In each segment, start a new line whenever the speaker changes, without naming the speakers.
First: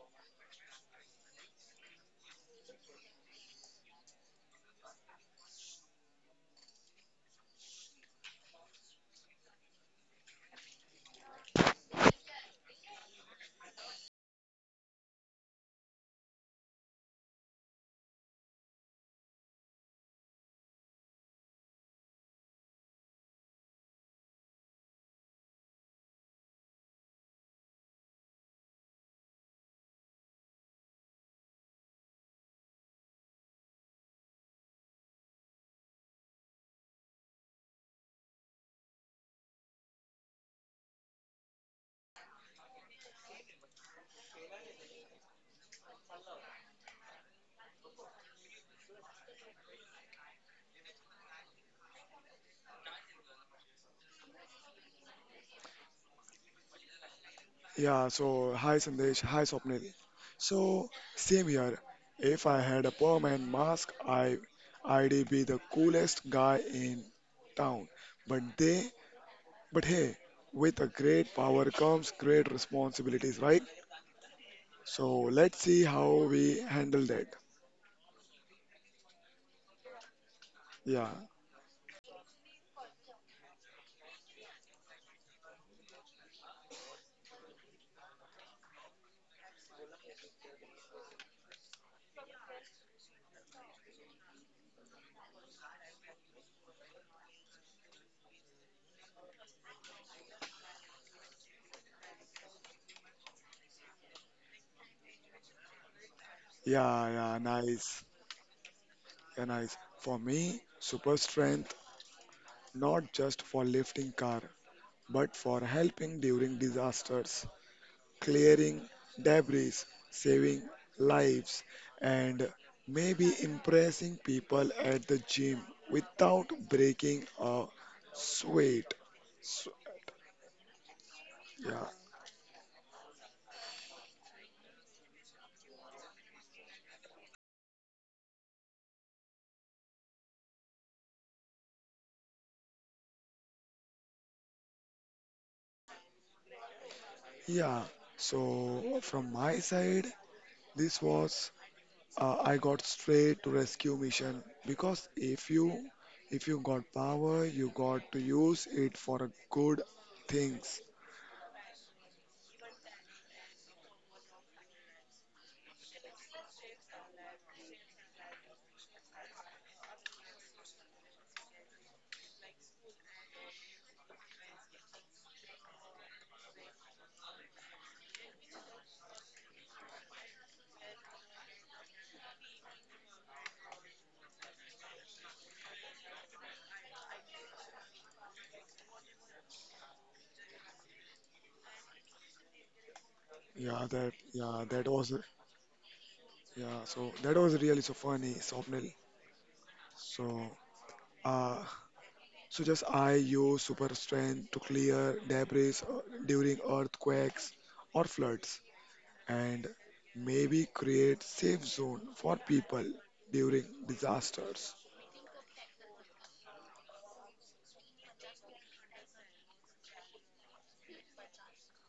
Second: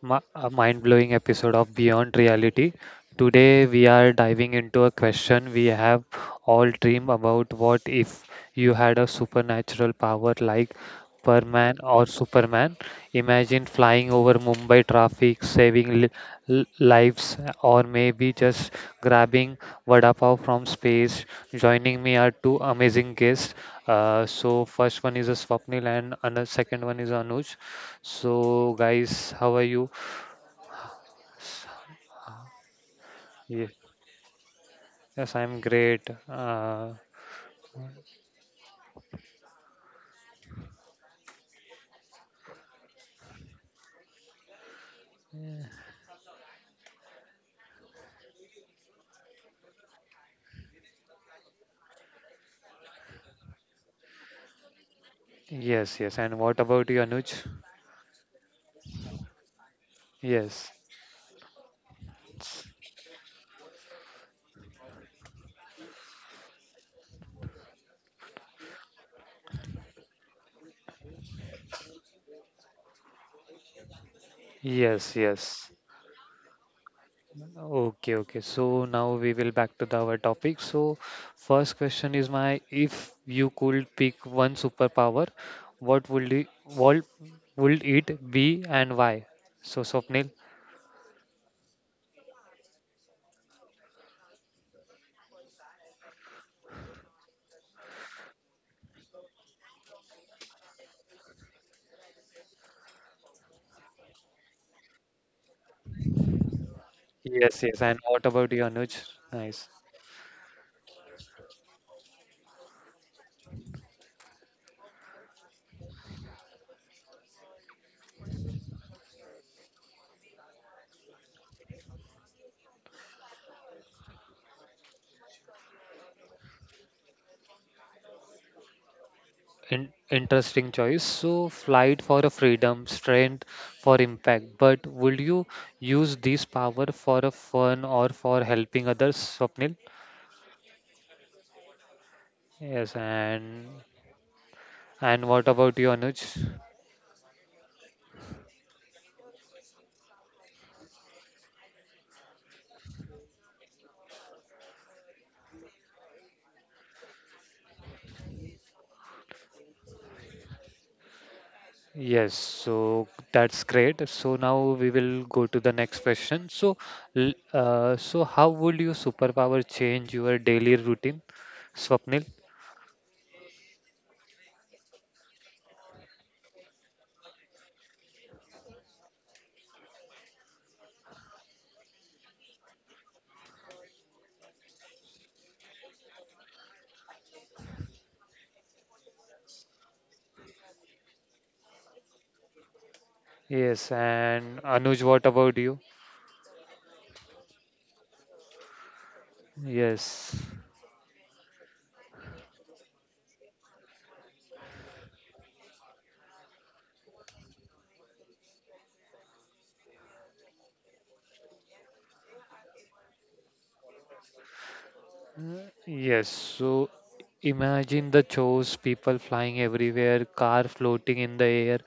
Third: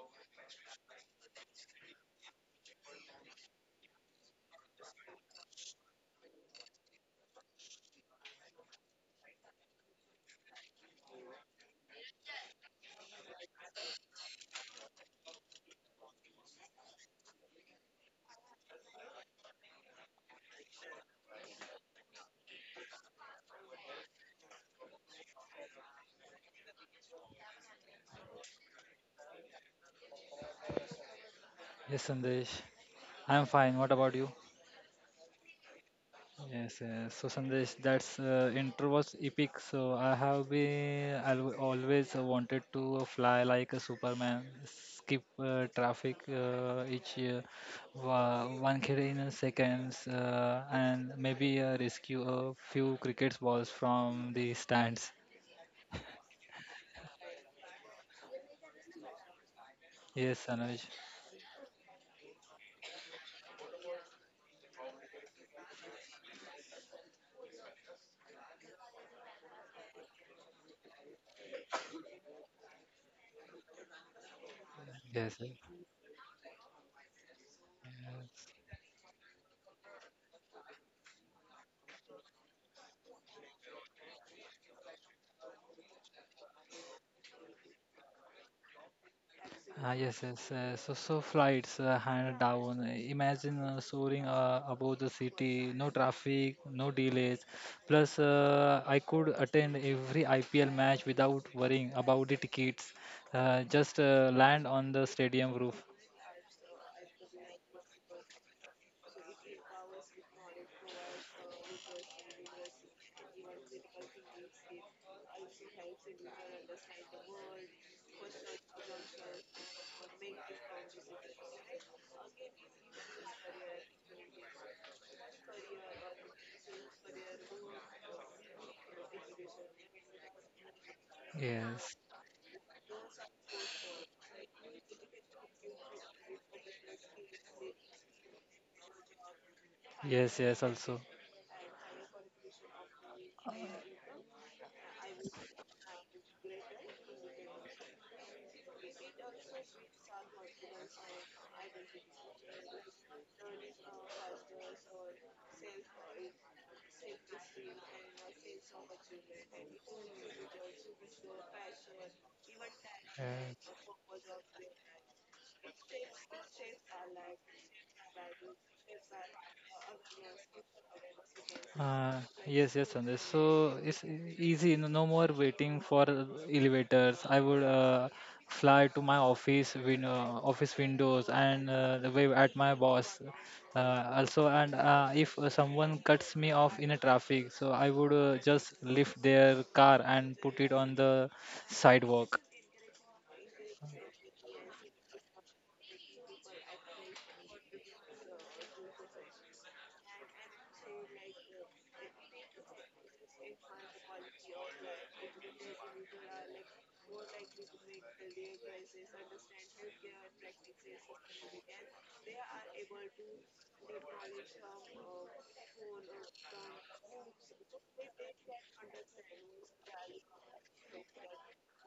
mind-blowing episode of Beyond Reality. Today we are diving into a question we have all dream about what if you had a supernatural power like Superman or Superman. Imagine flying over Mumbai traffic, saving lives or maybe just grabbing vada pav from space. Joining me are two amazing guests. So first one is a Swapnil and another second one is Anuj. So guys, how are you?
Yes, Sandesh. I'm
Ye-
fine. What about you?
Yes, I'm great.
Yes, yes. So, Sandesh, that's intro was epic. So, I have always wanted to fly like a Superman, skip traffic each year, one kid in a seconds, and maybe rescue a few cricket balls from the stands.
Yes, yes. And what about you, Anuj?
Yeah, so hi Sandesh, hi Swapnil.
Yes,
Yes,
Sandesh.
So same here. If I had a permanent mask, I'd be the coolest guy in town. But they, but hey, with a great power comes great responsibilities, right?
yes,
So
Yes.
let's
yes.
see how we handle that.
Okay, okay. So now we will back to the, our topic. So
Yeah,
first question is my if you could pick one superpower, what would it, what would it be and why? So
Ah, yes,
Swapnil.
yes. So flights hand down. Imagine soaring above the city, no traffic, no delays. Plus, I could attend every IPL match without worrying about the tickets. Just land on the stadium roof.
yeah, yeah,
Yes, yes. And
nice.
what about you, Anuj?
Yeah,
Nice.
nice. For me, super strength, not just for lifting car, but for helping during disasters, clearing debris, saving lives, and maybe impressing people at the gym without breaking a sweat. So,
In interesting choice. So,
yeah,
Yes,
flight for a freedom, strength for impact. But would you use this power for a fun or for helping others, Swapnil?
yes. Also,
Yes. And what about you, Anuj?
yeah. So from my side, this was I got straight to rescue mission because if you got power, you got to use it for a good things.
Yes. So that's
yes.
great. So now we will go to the next question. So, so how would your superpower change your daily routine,
Uh,
Swapnil?
yes, Sandesh. So it's easy. No more waiting for elevators. I would fly to my office windows and wave at my boss. Uh, also, and if someone cuts me off in a traffic, so I would just lift their car and put it on the sidewalk.
Yeah,
Yes.
that
And
yeah that
Anuj,
was
what about you?
yeah. So that was really so funny, Swapnil.
Yes.
So, uh, so just I use super strength to clear debris during earthquakes or floods, and maybe create safe zone for people during disasters.
Yes. So imagine the chores, people flying everywhere, car floating in the air.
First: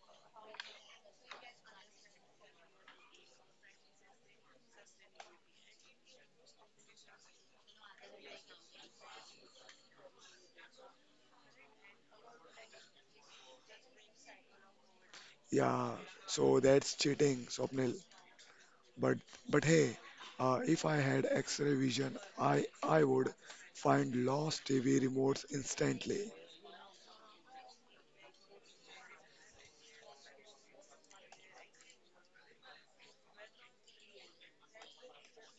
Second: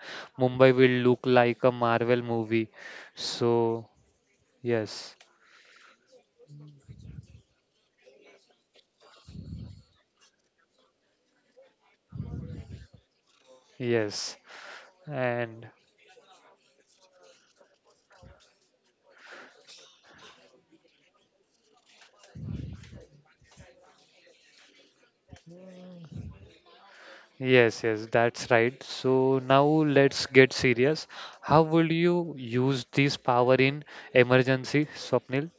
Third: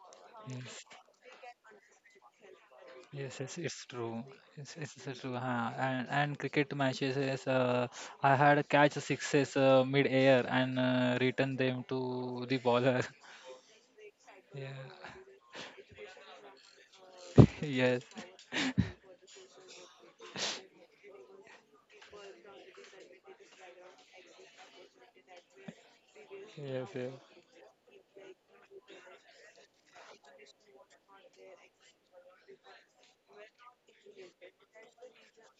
Mm.
Mumbai will look like a Marvel movie.
Yes, it's
So,
true. It's
yes,
true. Huh? And cricket matches is I had a catch sixes mid air and return them to the bowler.
yes.
Yeah.
And
Yeah, so that's cheating, Swapnil.
Yes.
But but hey, if I had X-ray vision, I would find lost TV remotes instantly.
Yes. Yes.
yes, yes, that's right. So now let's get serious. How will you use this power in emergency, Swapnil?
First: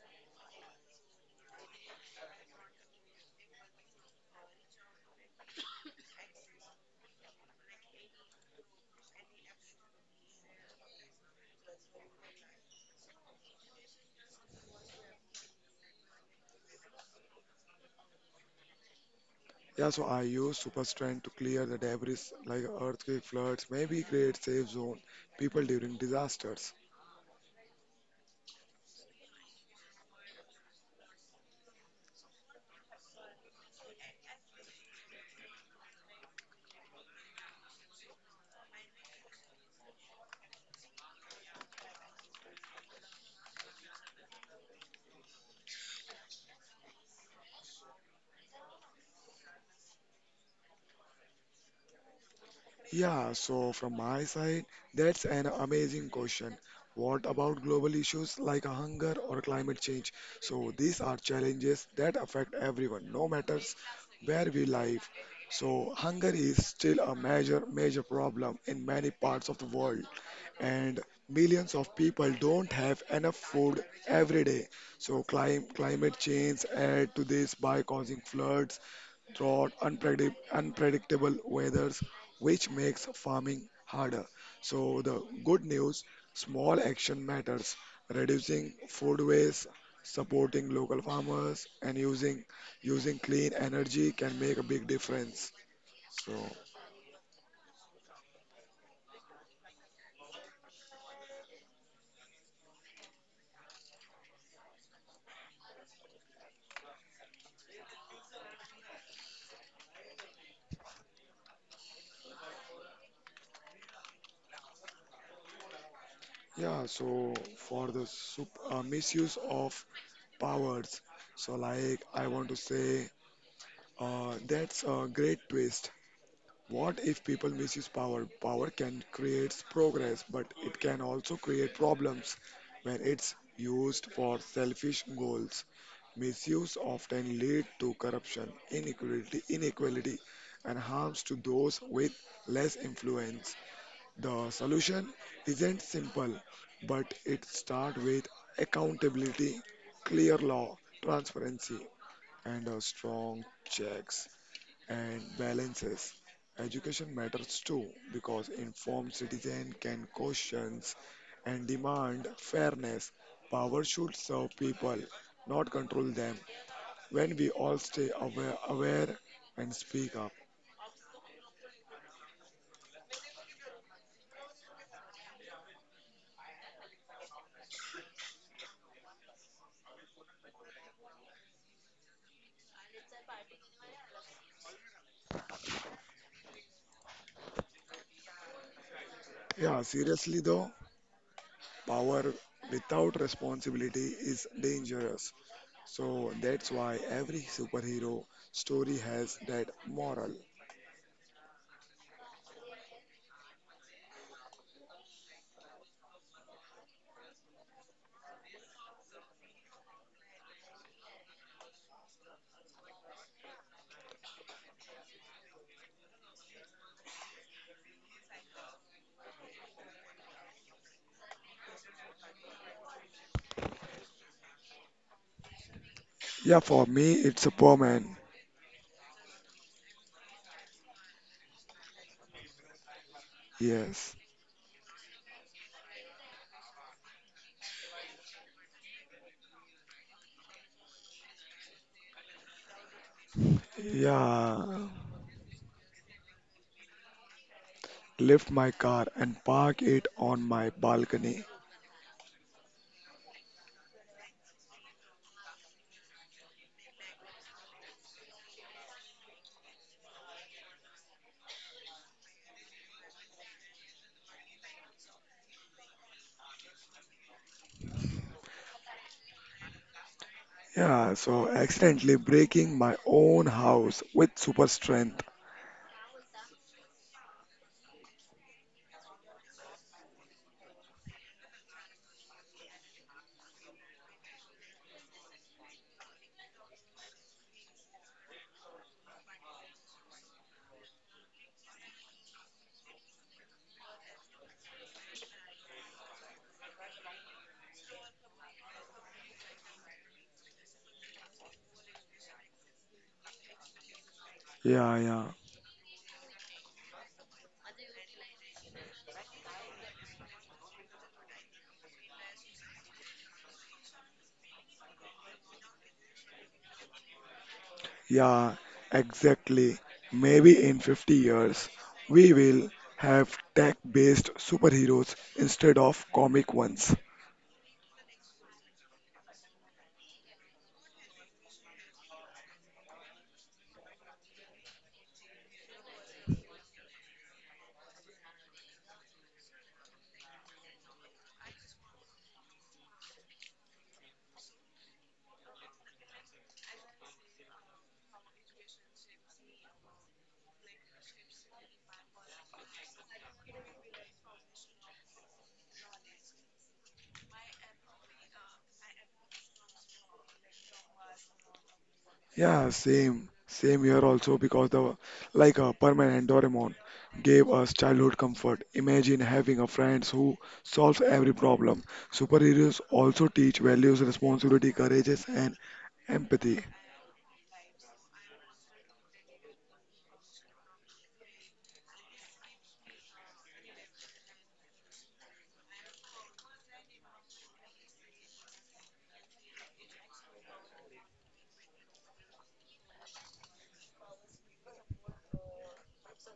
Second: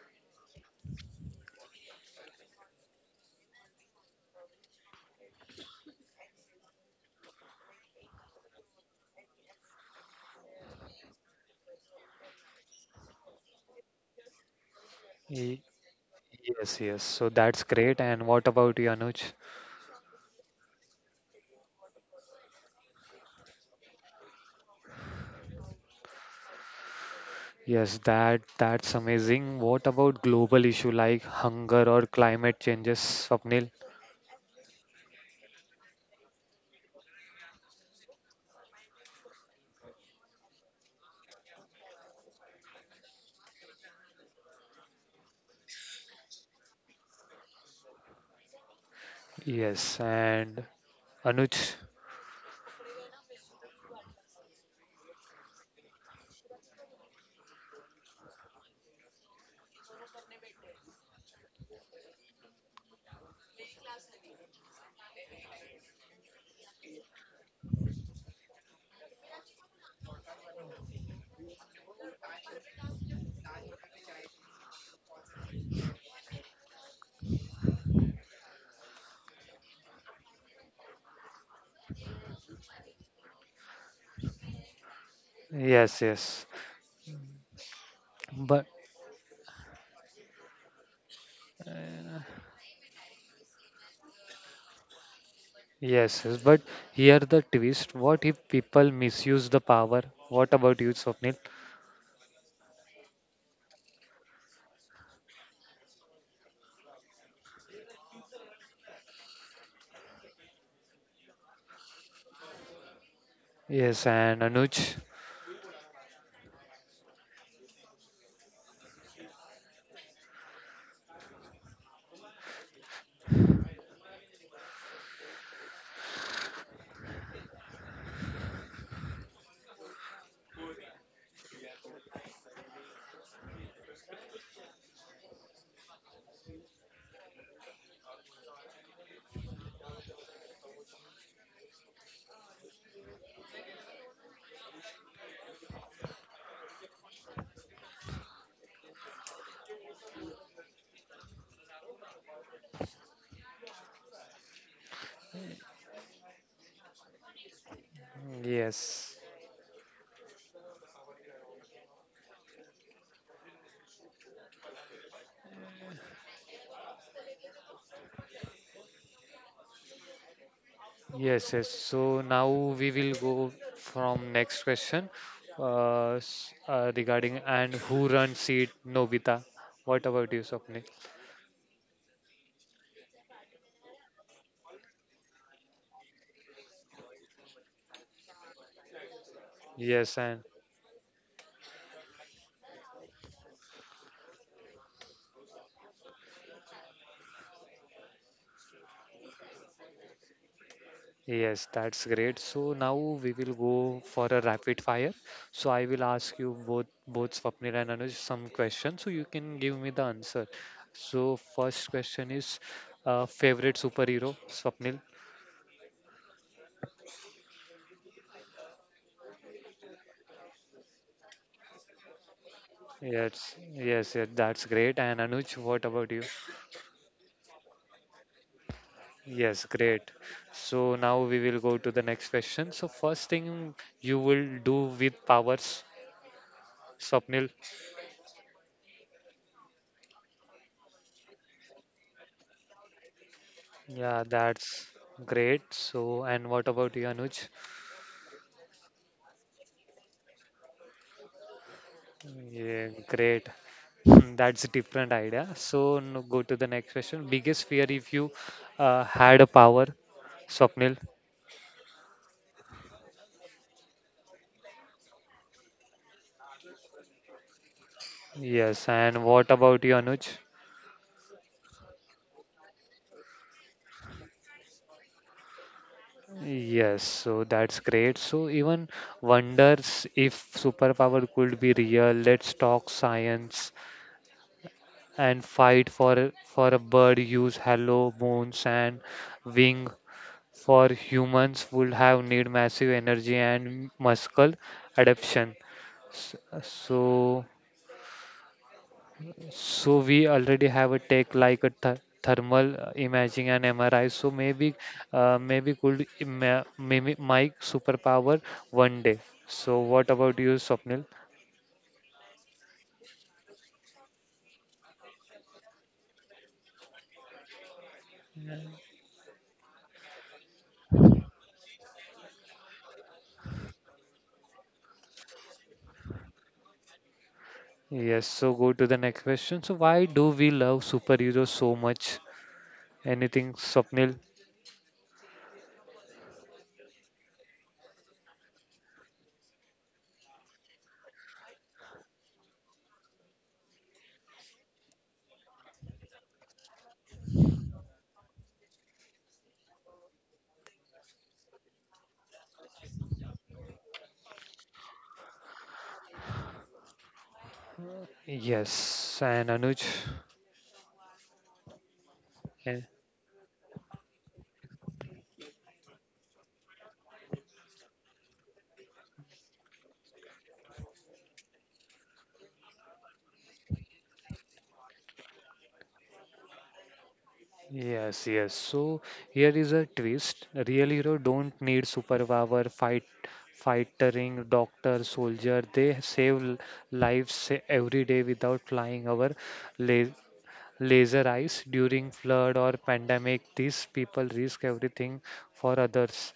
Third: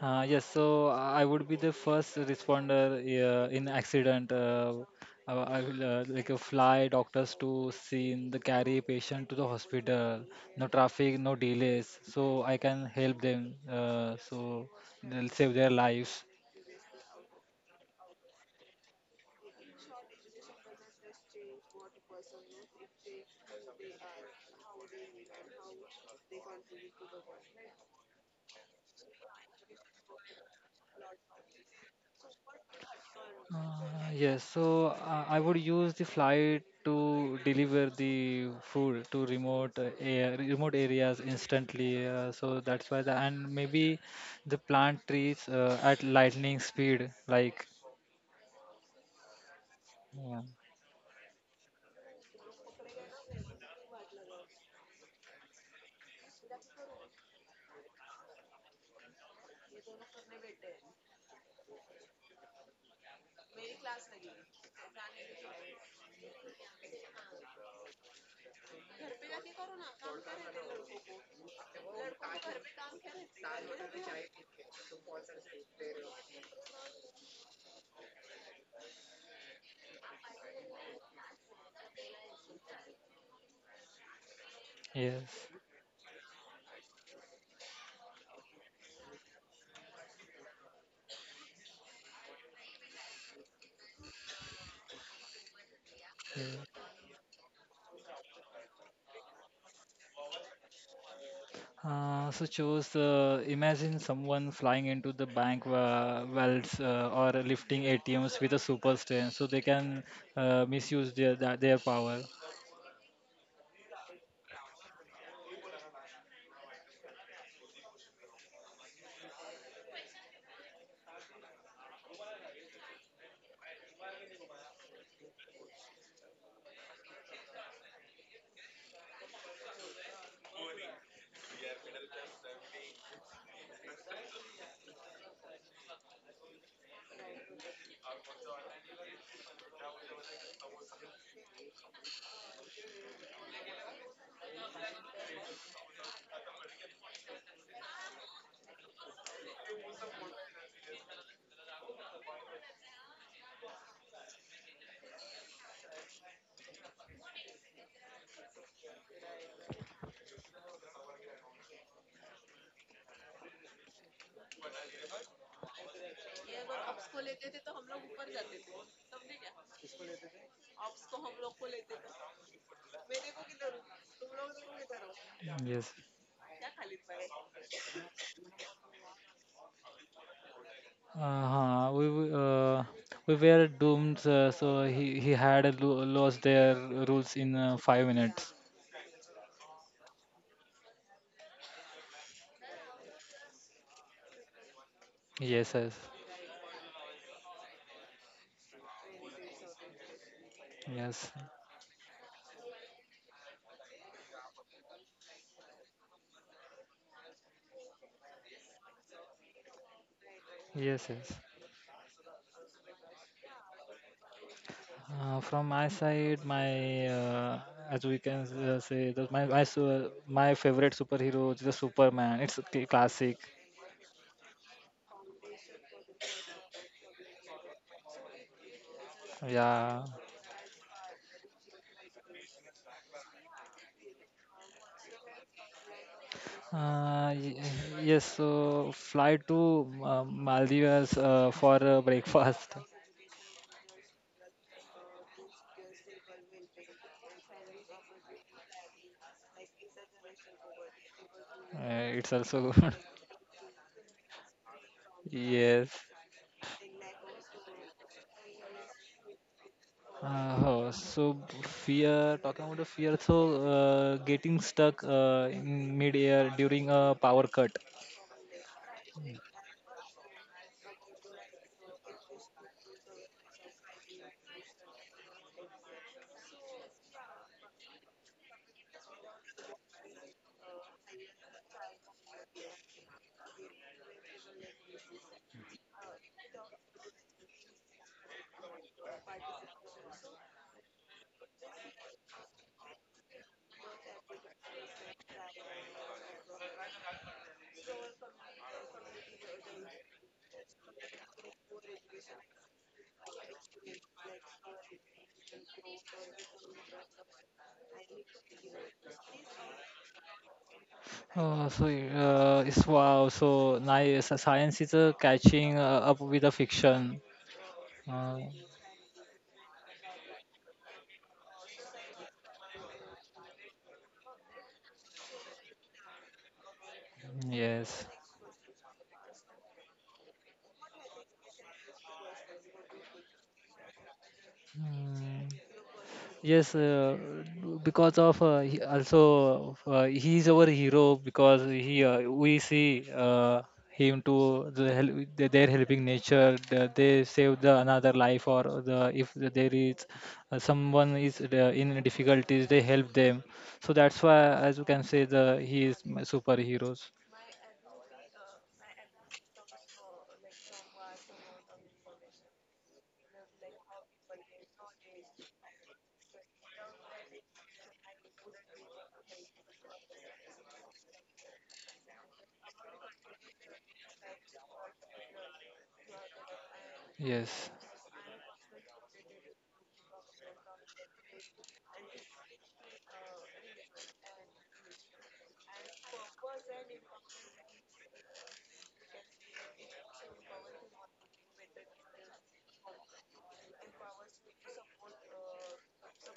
Yes. So I would be the first responder in accident. I will fly doctors to scene, the carry patient to the hospital. No traffic, no delays, so I can help them. So they'll save
Ye-
their lives.
Yes, yes. So that's great. And what about you, Anuj?
Yeah, so I use super strength to clear the debris like earthquake, floods, maybe create safe zone people during disasters.
Yes, that's amazing. What about global issue like hunger or climate changes, Swapnil?
Yes, so I would use the flight to deliver the food to remote areas instantly. So that's why the and maybe the plant trees at lightning speed, like
Yes,
yeah,
and Anuj.
Yeah, so from my side, that's an amazing question. What about global issues like hunger or climate change? So these are challenges that affect everyone, no matters where we live. So hunger is still a major problem in many parts of the world, and millions of people don't have enough food every day. So climate change add to this by causing floods throughout unpredictable weathers, which makes farming harder. So the
yes.
good
Yes,
news,
yes.
small action matters,
But
reducing food waste, supporting local farmers, and using clean energy can make a big difference.
yes,
So
yes. But
yes.
here the twist. What if people misuse the power? What about you, Swapnil?
So chose imagine someone flying into the bank vaults or lifting ATMs with a super strength, so they can misuse their power.
Yes, and Anuj.
yeah, so for the misuse of powers, so like I want to say that's a great twist. What if people misuse power? Power can create progress, but it can also create problems when it's used for selfish goals. Misuse often lead to corruption, inequality, and harms to those with less influence. The solution isn't simple, but it starts with accountability, clear law, transparency, and a strong checks and balances. Education matters too because informed
Yes.
citizen can question and demand fairness. Power should serve people, not control them. When we all stay aware and speak up.
Yes, yes. So now we will go from next question
Yes.
regarding and who runs it, Nobita. What about you, Swapnil?
Uh-huh. We w- uh, we were doomed. So he had a lo lost their rules in five minutes.
Yeah,
Yes,
seriously
and
though, power without responsibility is dangerous.
Yes, yes,
So that's why every superhero story has that moral.
yes,
yes, that's great. So now we will go for a rapid fire. So I will ask you both both Swapnil and Anuj some questions so you can give me the answer.
yes,
So
yes.
first question is favorite superhero, Swapnil?
From my side, my as we can say that my favorite superhero is the Superman. It's a classic.
Yes, yes, yes, that's great. And Anuj, what about you?
Yeah, for me, it's a Superman.
Yes,
Yeah.
great. So now we will go to the next question. So first thing
Yes.
you will do with powers,
Uh,
Swapnil?
y- yes. So fly to Maldives for breakfast.
Yeah, that's
Yeah,
great. So and what about you, Anuj?
lift my car and park it on my balcony.
It's also
Yeah,
good.
great. That's a different idea.
Yes.
So now go to the next question. Biggest fear if you had a power, Swapnil?
So fear, talking about the fear, so getting stuck in mid-air during a power cut.
Yes. And what about you, Anuj?
Yeah, so accidentally breaking my own house with super strength.
Yes. So that's great. So even wonders if superpower could be real. Let's talk science and fight for a bird. Use hollow bones and wing. For humans, would have need massive energy and muscle adaptation. S- So, so we already have a tech like a th thermal imaging and MRI. So maybe,
Yeah, yeah,
uh, maybe could ima- maybe my superpower one day. So what about you, Swapnil?
So it's wow, so nice. Science is catching up with the fiction. Uh,
yeah, exactly. Maybe in 50 years, we will have tech-based superheroes instead of comic ones.
yes.
Yes. So go to the next question. So why do we love superheroes so much? Anything, Swapnil?
Mm. Yes, because of he is our hero because he we see him to the they're helping nature. They save the another life or the if there is someone is in difficulties, they help them. So that's why, as you can say, the he is my superheroes.
Yes. And Anuj?
Yeah, same here also because the like a permanent Doraemon gave us childhood comfort. Imagine having a friends who solves every problem. Superheroes also teach values, responsibility, courageous, and empathy.
Yes.
Yes, yes. So here is a twist. A real hero don't need superpower, fighting, doctor, soldier. They save lives every day without flying our la laser eyes during flood or pandemic these people risk everything for others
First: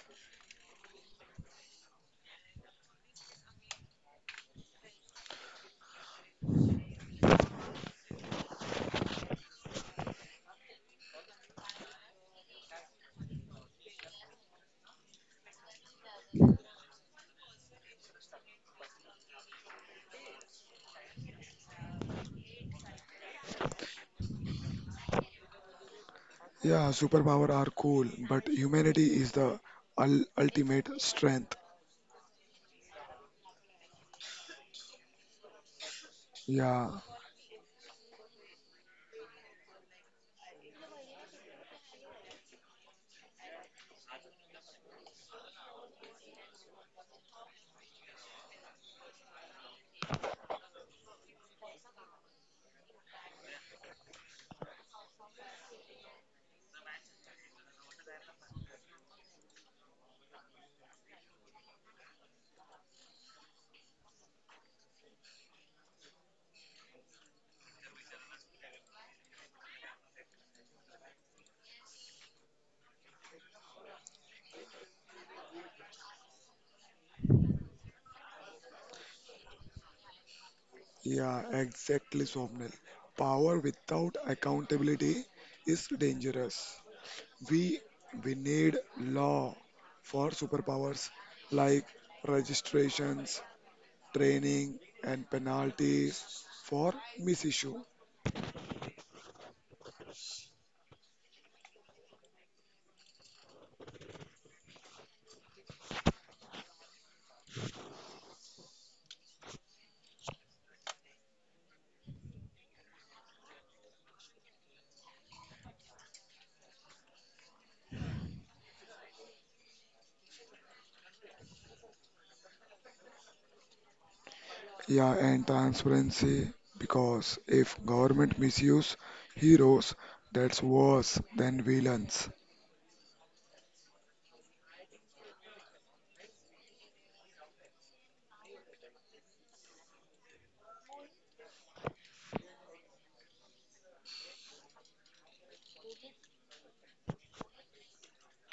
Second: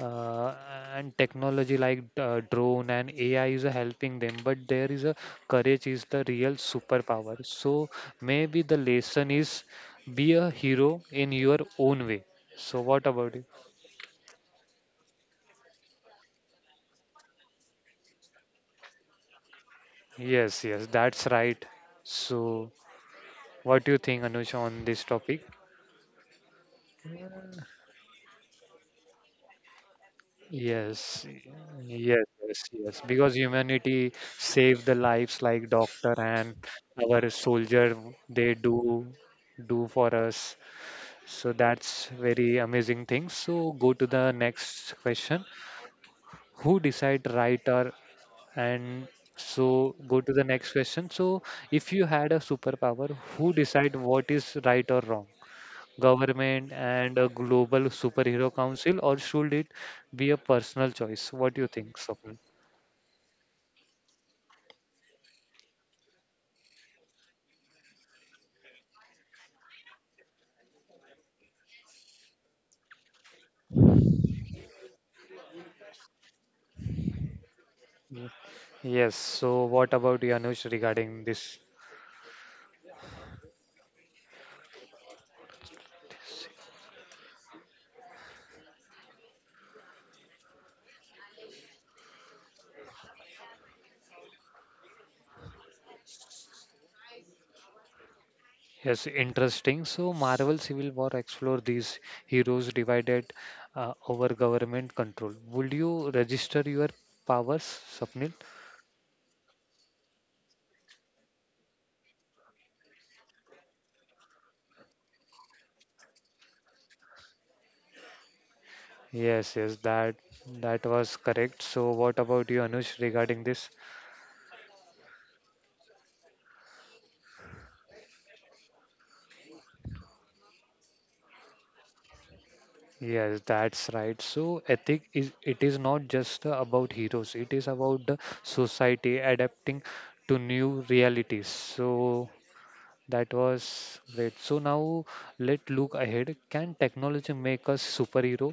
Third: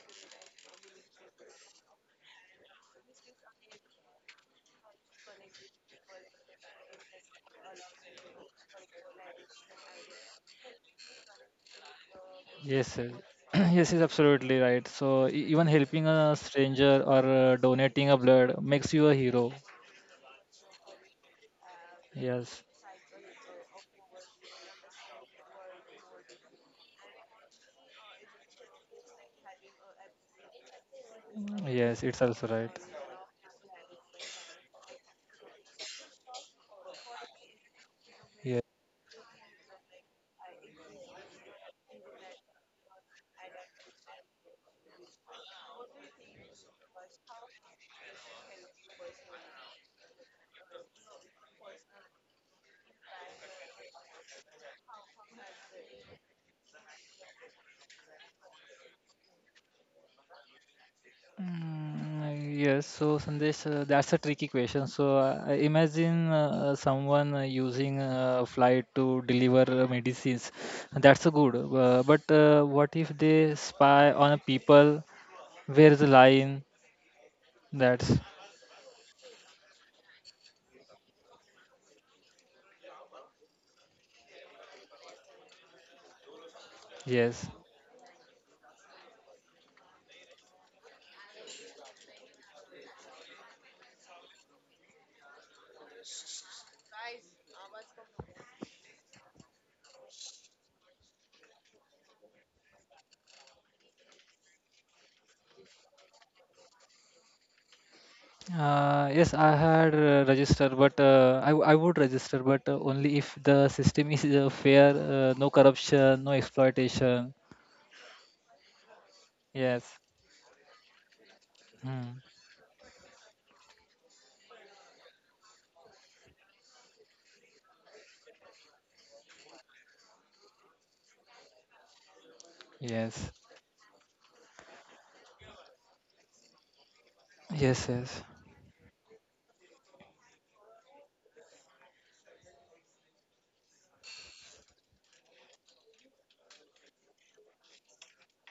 uh, and technology like drone and ai is helping them but there is a courage is the real superpower so maybe the lesson is be a hero in your own way so
Yes,
what
sir.
about it
Yes, is absolutely right. So even helping a stranger or donating a blood makes you a hero.
yes yes that's right so
Yes.
what do you think anush on this topic
Yeah, superpower are cool, but humanity is the ul ultimate
Yes,
strength.
Yes,
yes,
it's also
yes,
right.
yes. Because humanity saved the lives like doctor and
Yeah,
our soldier, they
Yeah.
do for us. So that's very amazing thing. So go to the next question. Who decide right or and so go to the next question. So if you had a superpower, who decide what is right or wrong? Government and a global superhero council, or should it be a personal choice? What do you think, so?
Yes. So Sandesh, that's a tricky question. So I imagine someone using a flight to deliver medicines. That's a good. But what if they spy on people? Where's the line? That's
Yes, so what about you, Anush, regarding
yeah,
this?
exactly, Swapnil. Power without accountability is dangerous.
yes.
We we need law for superpowers like registrations, training, and penalties for misissue.
Yes, interesting. So Marvel Civil War explore these heroes divided over government control. Would you register your powers, Sapnil?
Yes, I had registered, but I would register, but only if the system is fair, no corruption, no exploitation.
Yes, yes,
Yes.
that was correct. So what
Hmm.
about you, Anush, regarding this?
Yeah, and transparency because if government misuse heroes, that's worse than villains.
Yes,
Yes, that's right. So ethic is it is not just about heroes. It is
yes,
about the
yes,
society adapting to new realities. So that was great. So now let's look ahead. Can technology make us superhero?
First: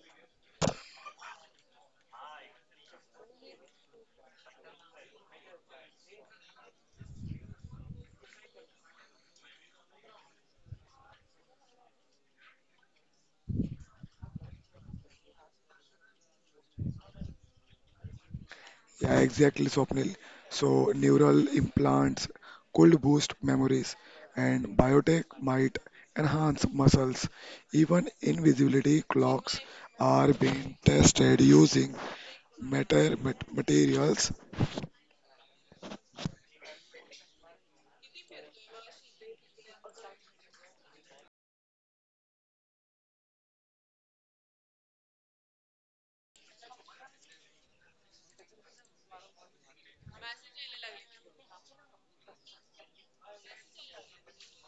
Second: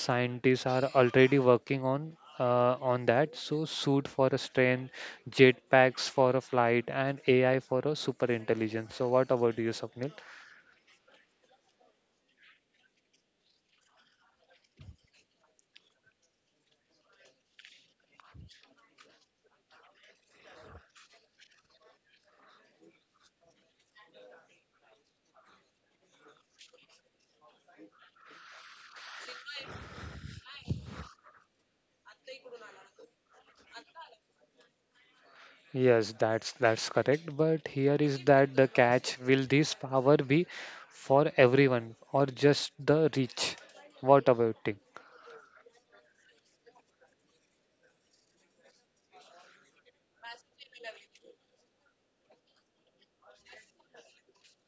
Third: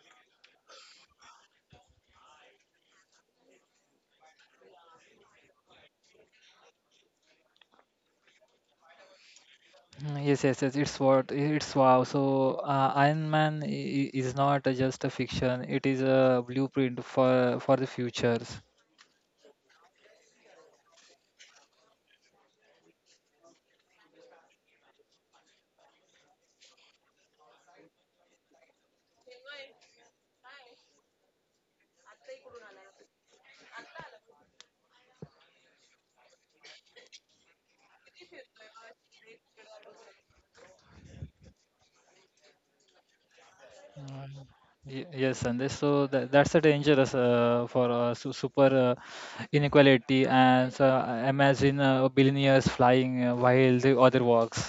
Scientists are already working on that. So suit for a strength, jetpacks for a flight, and AI for a super intelligence. So what about you, Swapnil?
yes. It's what it's wow. So Iron Man is not just a fiction; it is a blueprint for the futures.
Yeah, exactly, Swapnil. So, neural implants could boost memories, and biotech might enhance muscles. Even invisibility clocks are being tested using materials.
Yes, that's correct. But here is that the catch. Will this power be for everyone or just the rich? What
Mm,
about it?
Yes, and that's a dangerous for su super inequality and so imagine billionaires flying while the other works.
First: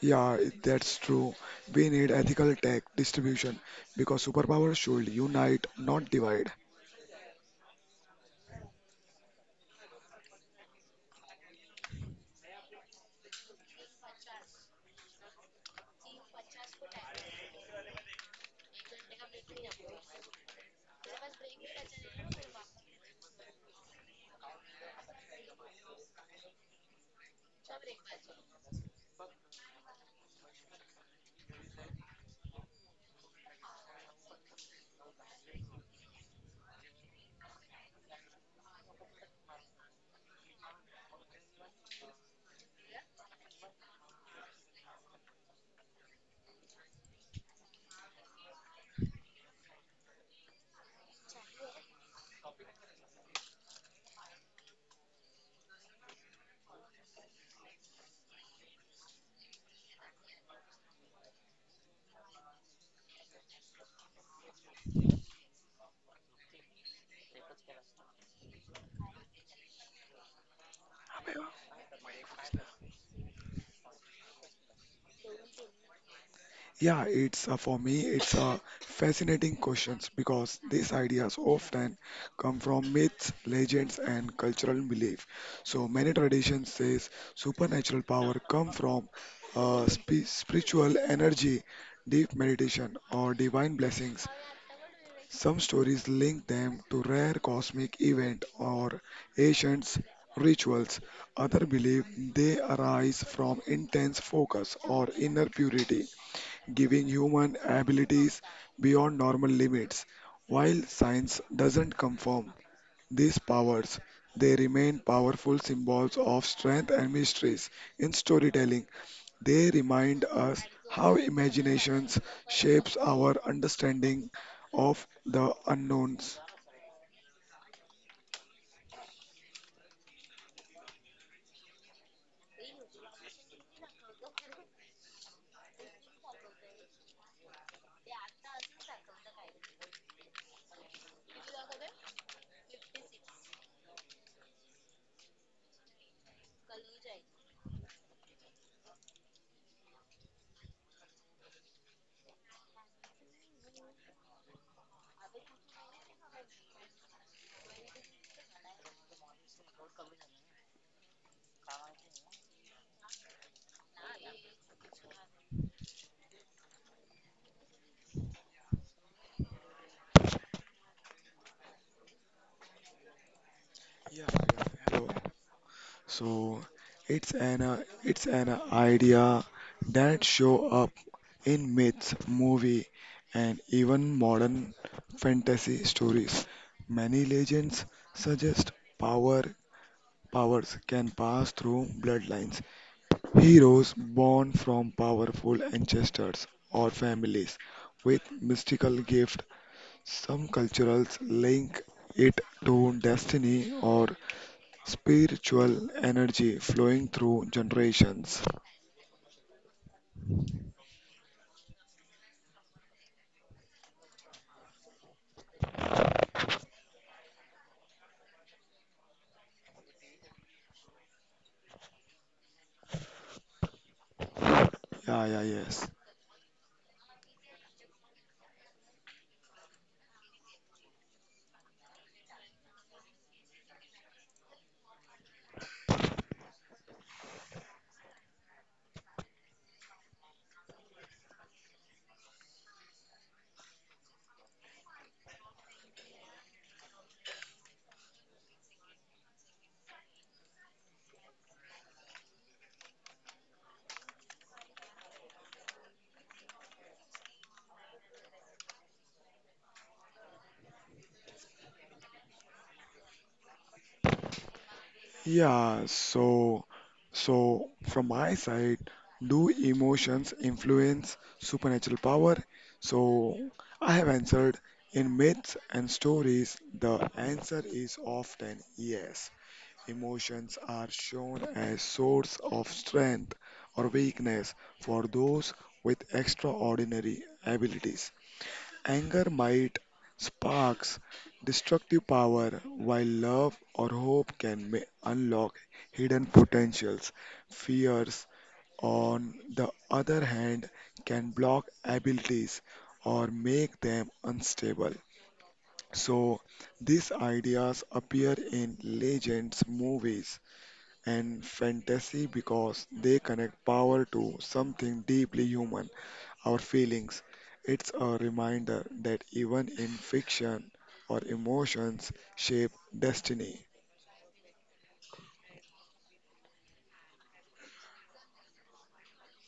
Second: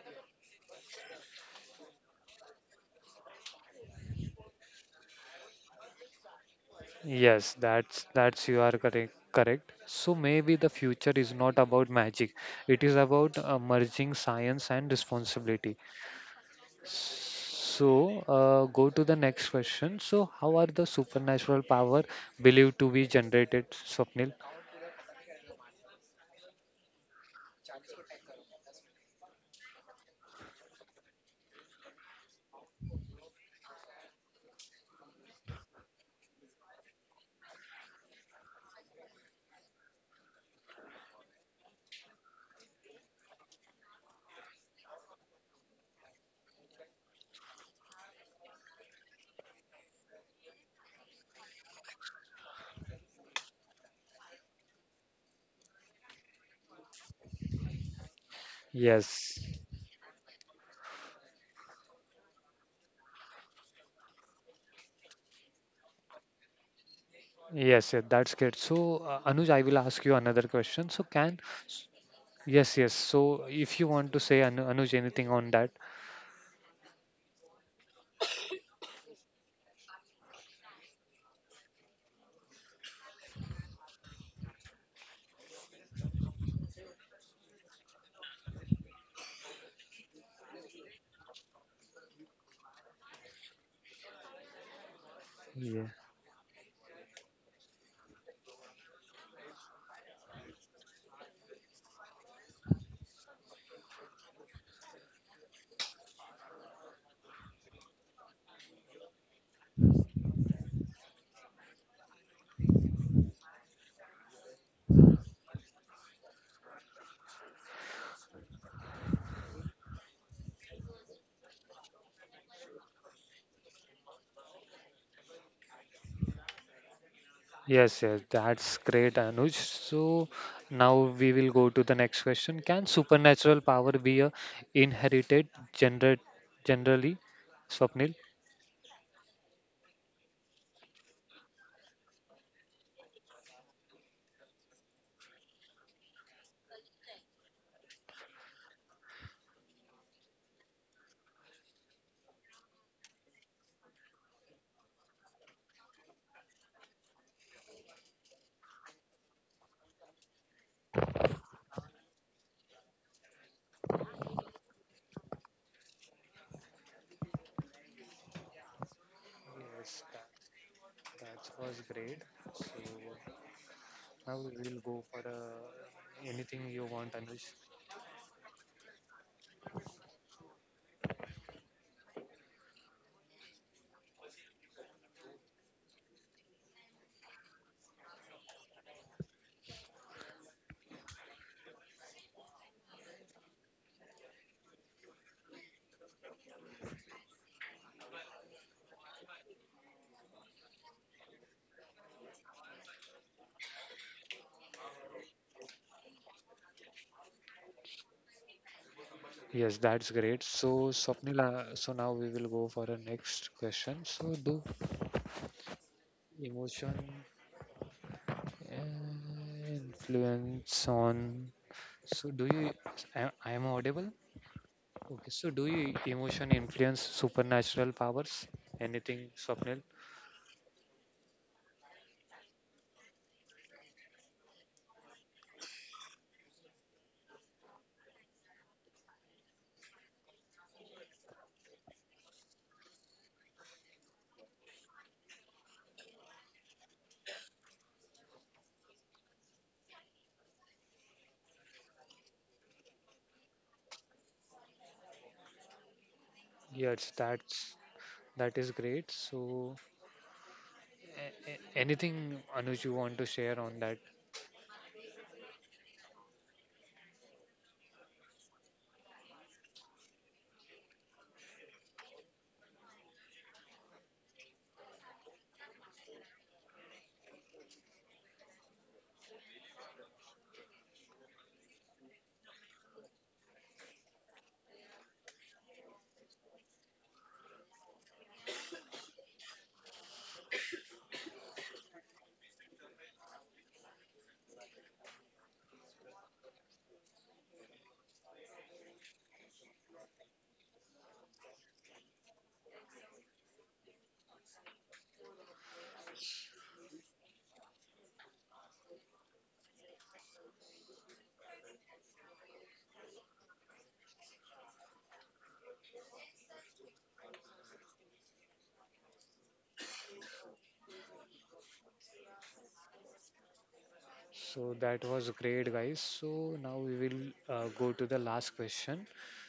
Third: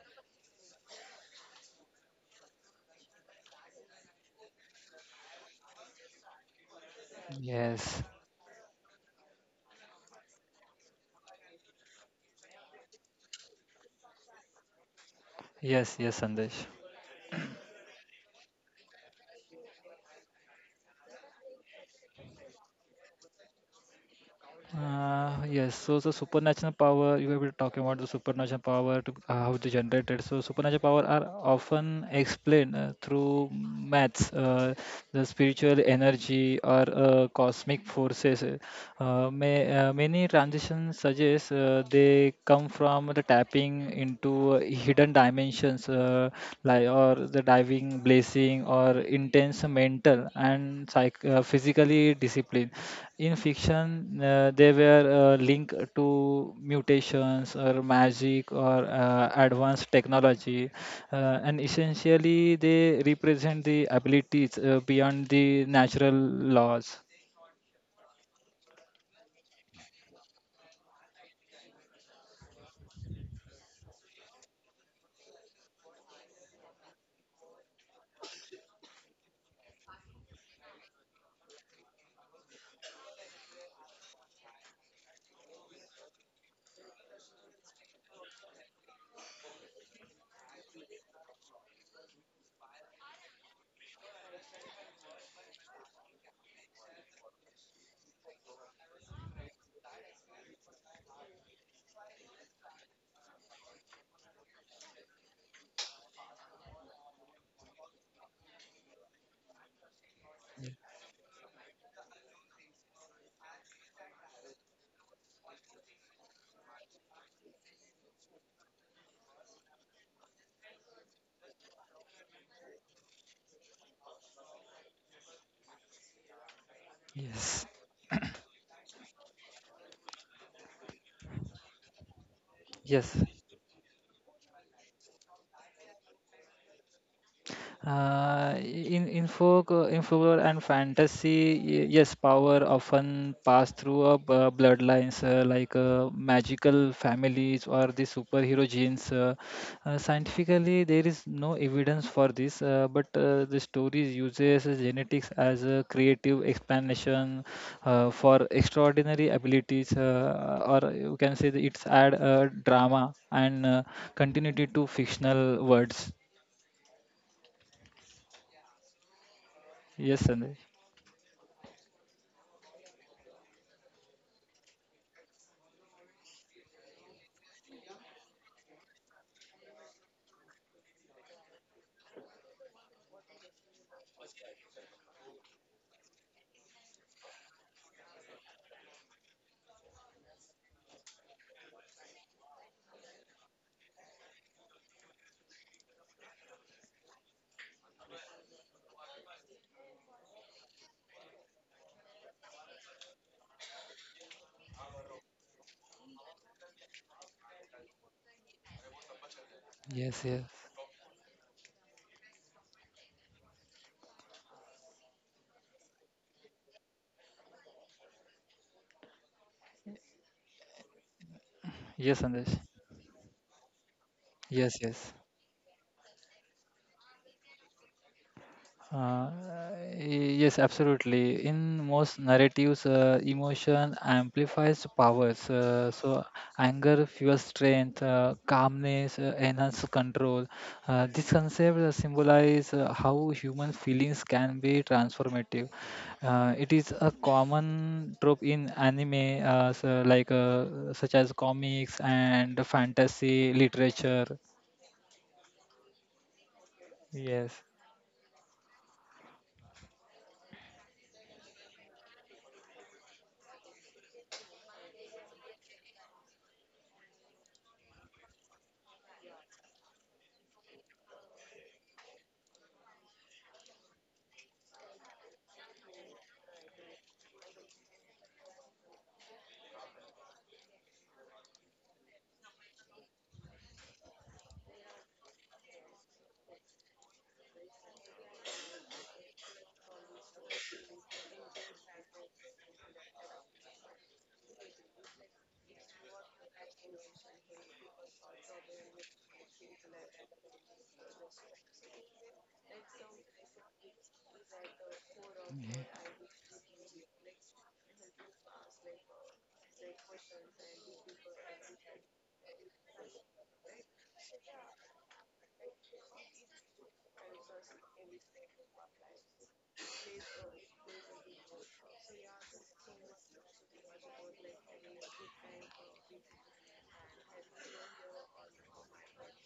Yeah, that's true. We need ethical tech distribution because superpowers should unite, not divide.
Yes,
Yes,
that's you are correct. So maybe the future is not about magic. It is about merging science and responsibility.
yes, Sandesh.
So go to the next question. So how are the supernatural power believed to be generated, Swapnil?
Yes, so the supernatural power, you were talking about the supernatural power, to, how they generated. So supernatural power are often explained through maths, the spiritual energy or cosmic forces. Many transitions suggest they come from the tapping into hidden dimensions like or the diving, blazing, or intense mental and psych physically discipline. In fiction, they were linked to mutations or magic or
Yes.
advanced technology, and essentially they represent the abilities beyond the natural laws.
Yes, yes, that's good. So, Anuj, I will ask you another question. So, can yes, yes. So, if you want to say Anuj anything on that,
Yeah, it's for me, it's a fascinating questions because these ideas often come from myths, legends, and cultural belief. So many traditions says supernatural power come from spiritual energy, deep meditation, or divine blessings. Some stories link them to rare cosmic event or ancient rituals. Other believe they arise from intense focus or inner purity giving human abilities beyond normal limits. While science doesn't confirm these powers, they remain powerful symbols of strength and mysteries. In storytelling, they remind us how imaginations shapes our understanding of the unknowns.
Yes.
yes, yes, that's great, Anuj. So now we will go to the next question. Can
Yes.
supernatural power be a inherited gener generally, Swapnil?
In folklore and fantasy, yes, power often pass through bloodlines like magical families or the superhero genes. Scientifically, there is no evidence for this, but the stories uses genetics as a creative explanation for extraordinary abilities, or you can say that it's add drama and continuity to fictional words.
Yes,
Yes, Sandeep.
that was great. So
Yeah,
now we will
yeah,
go
so,
for
so
anything you want, Anuj.
it's an idea that show up in myths, movie, and even modern fantasy stories. Many legends suggest power powers can pass through bloodlines. Heroes born from powerful ancestors or families with mystical gifts. Some cultures link it to destiny or spiritual energy flowing through generations.
Yes, that's
Yes,
great.
yes,
So Swapnil, so now we will go for the next question. So do emotion uh, influence on?
yes,
So do
Sandesh.
you? I am audible?
Yes.
Yeah,
Okay,
yeah,
so do
yes.
you emotion influence supernatural powers? Anything,
Uh,
Swapnil?
yes, absolutely. In most narratives, emotion amplifies powers. So, anger fuels strength, calmness enhances control. This concept symbolizes how human feelings can be transformative. It is a common trope in anime, such as comics and fantasy literature.
Yes,
Yes.
that is great. So, anything Anuj you want to share on that?
Yeah, so from my side, do emotions influence supernatural power? So I have answered in myths and stories, the answer is often yes. Emotions are shown as source of strength or weakness for those with extraordinary abilities. Anger might sparks destructive power, while love or hope can may unlock hidden potentials. Fears, on the other hand, can block abilities or make them unstable. So, these ideas appear in legends, movies, and fantasy because they connect power to something deeply human our feelings. It's a reminder that even in fiction, our emotions shape destiny.
So that was great, guys. So now we will go to the last question.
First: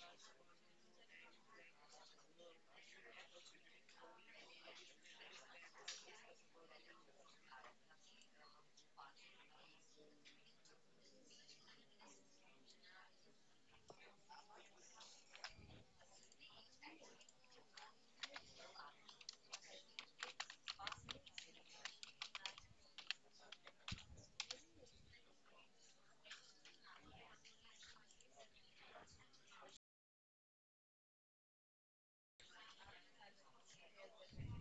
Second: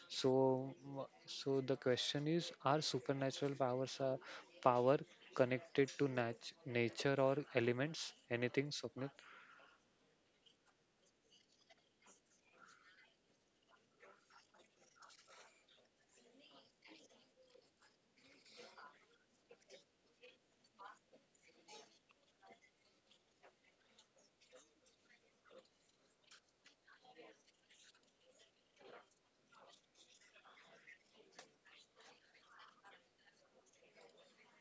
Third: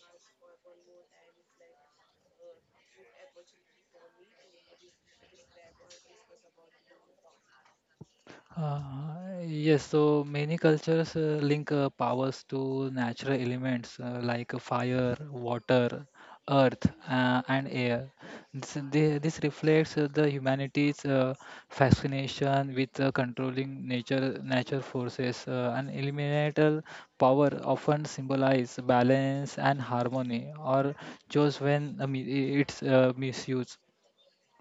So, so the question is: are supernatural powers a power connected to nature or elements? Anything, Swapnil?
Uh, yes, so many cultures link powers to natural elements like fire, water, earth, and air. This reflects the humanity's fascination with controlling nature forces. And elemental power often symbolize balance and harmony, or just when it's misused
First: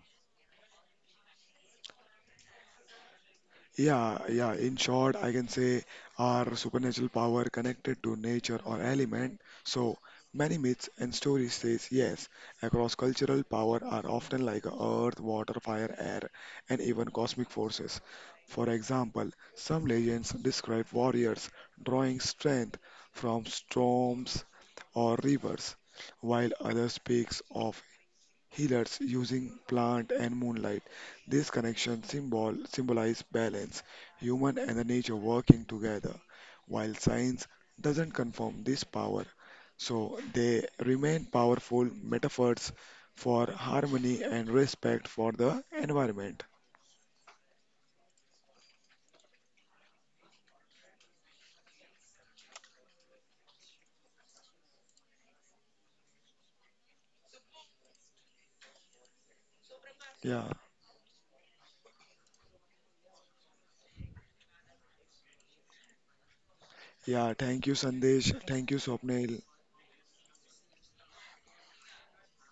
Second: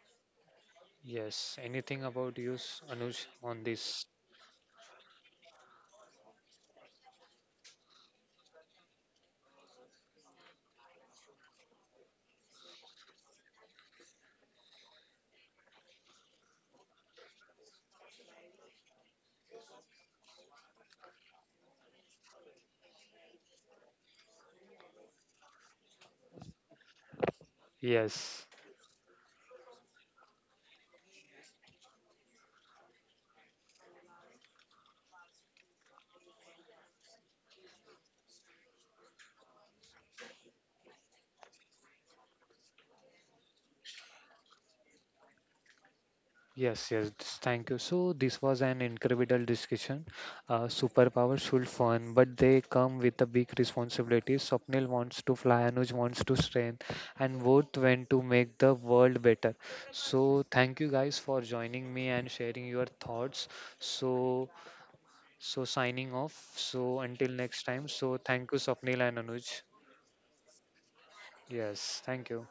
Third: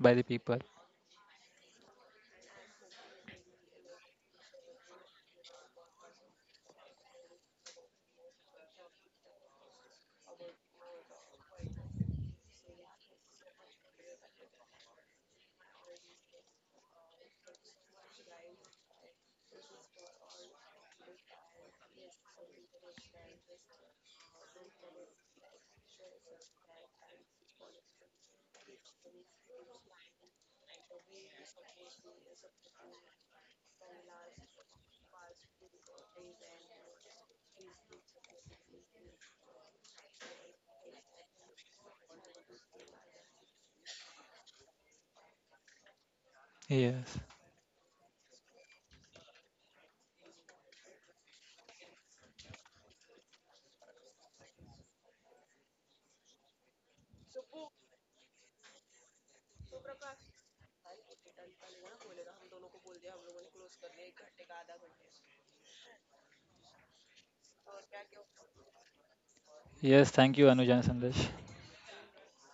by the people.
Yes. Anything about you, Anuj, on this?
Yeah, yeah. In short, I can say our supernatural power connected to nature or element. So many myths and stories says yes. Across cultural power are often like earth, water, fire, air, and even cosmic forces. For example, some legends describe warriors drawing strength from storms or rivers, while others speaks of
Yes.
healers using plant and moonlight. This connection symbolizes balance, human and the nature working together. While science doesn't confirm this power, so they remain powerful metaphors for harmony and respect for the environment.
Yes, yes,
Yes.
thank you. So this was an incredible discussion. Superpowers should fun, but they come with a big responsibility. Swapnil wants to fly, Anuj wants to strength, and both went to make the world better. So
Yeah,
thank you guys for joining me and sharing your thoughts. So so signing off. So until
yeah.
next
Thank you,
time. So
Sandesh.
thank you,
Thank you,
Swapnil and
Swapnil.
Anuj.
Yes, thank you, Anuj and Sandesh.
Yes, thank you.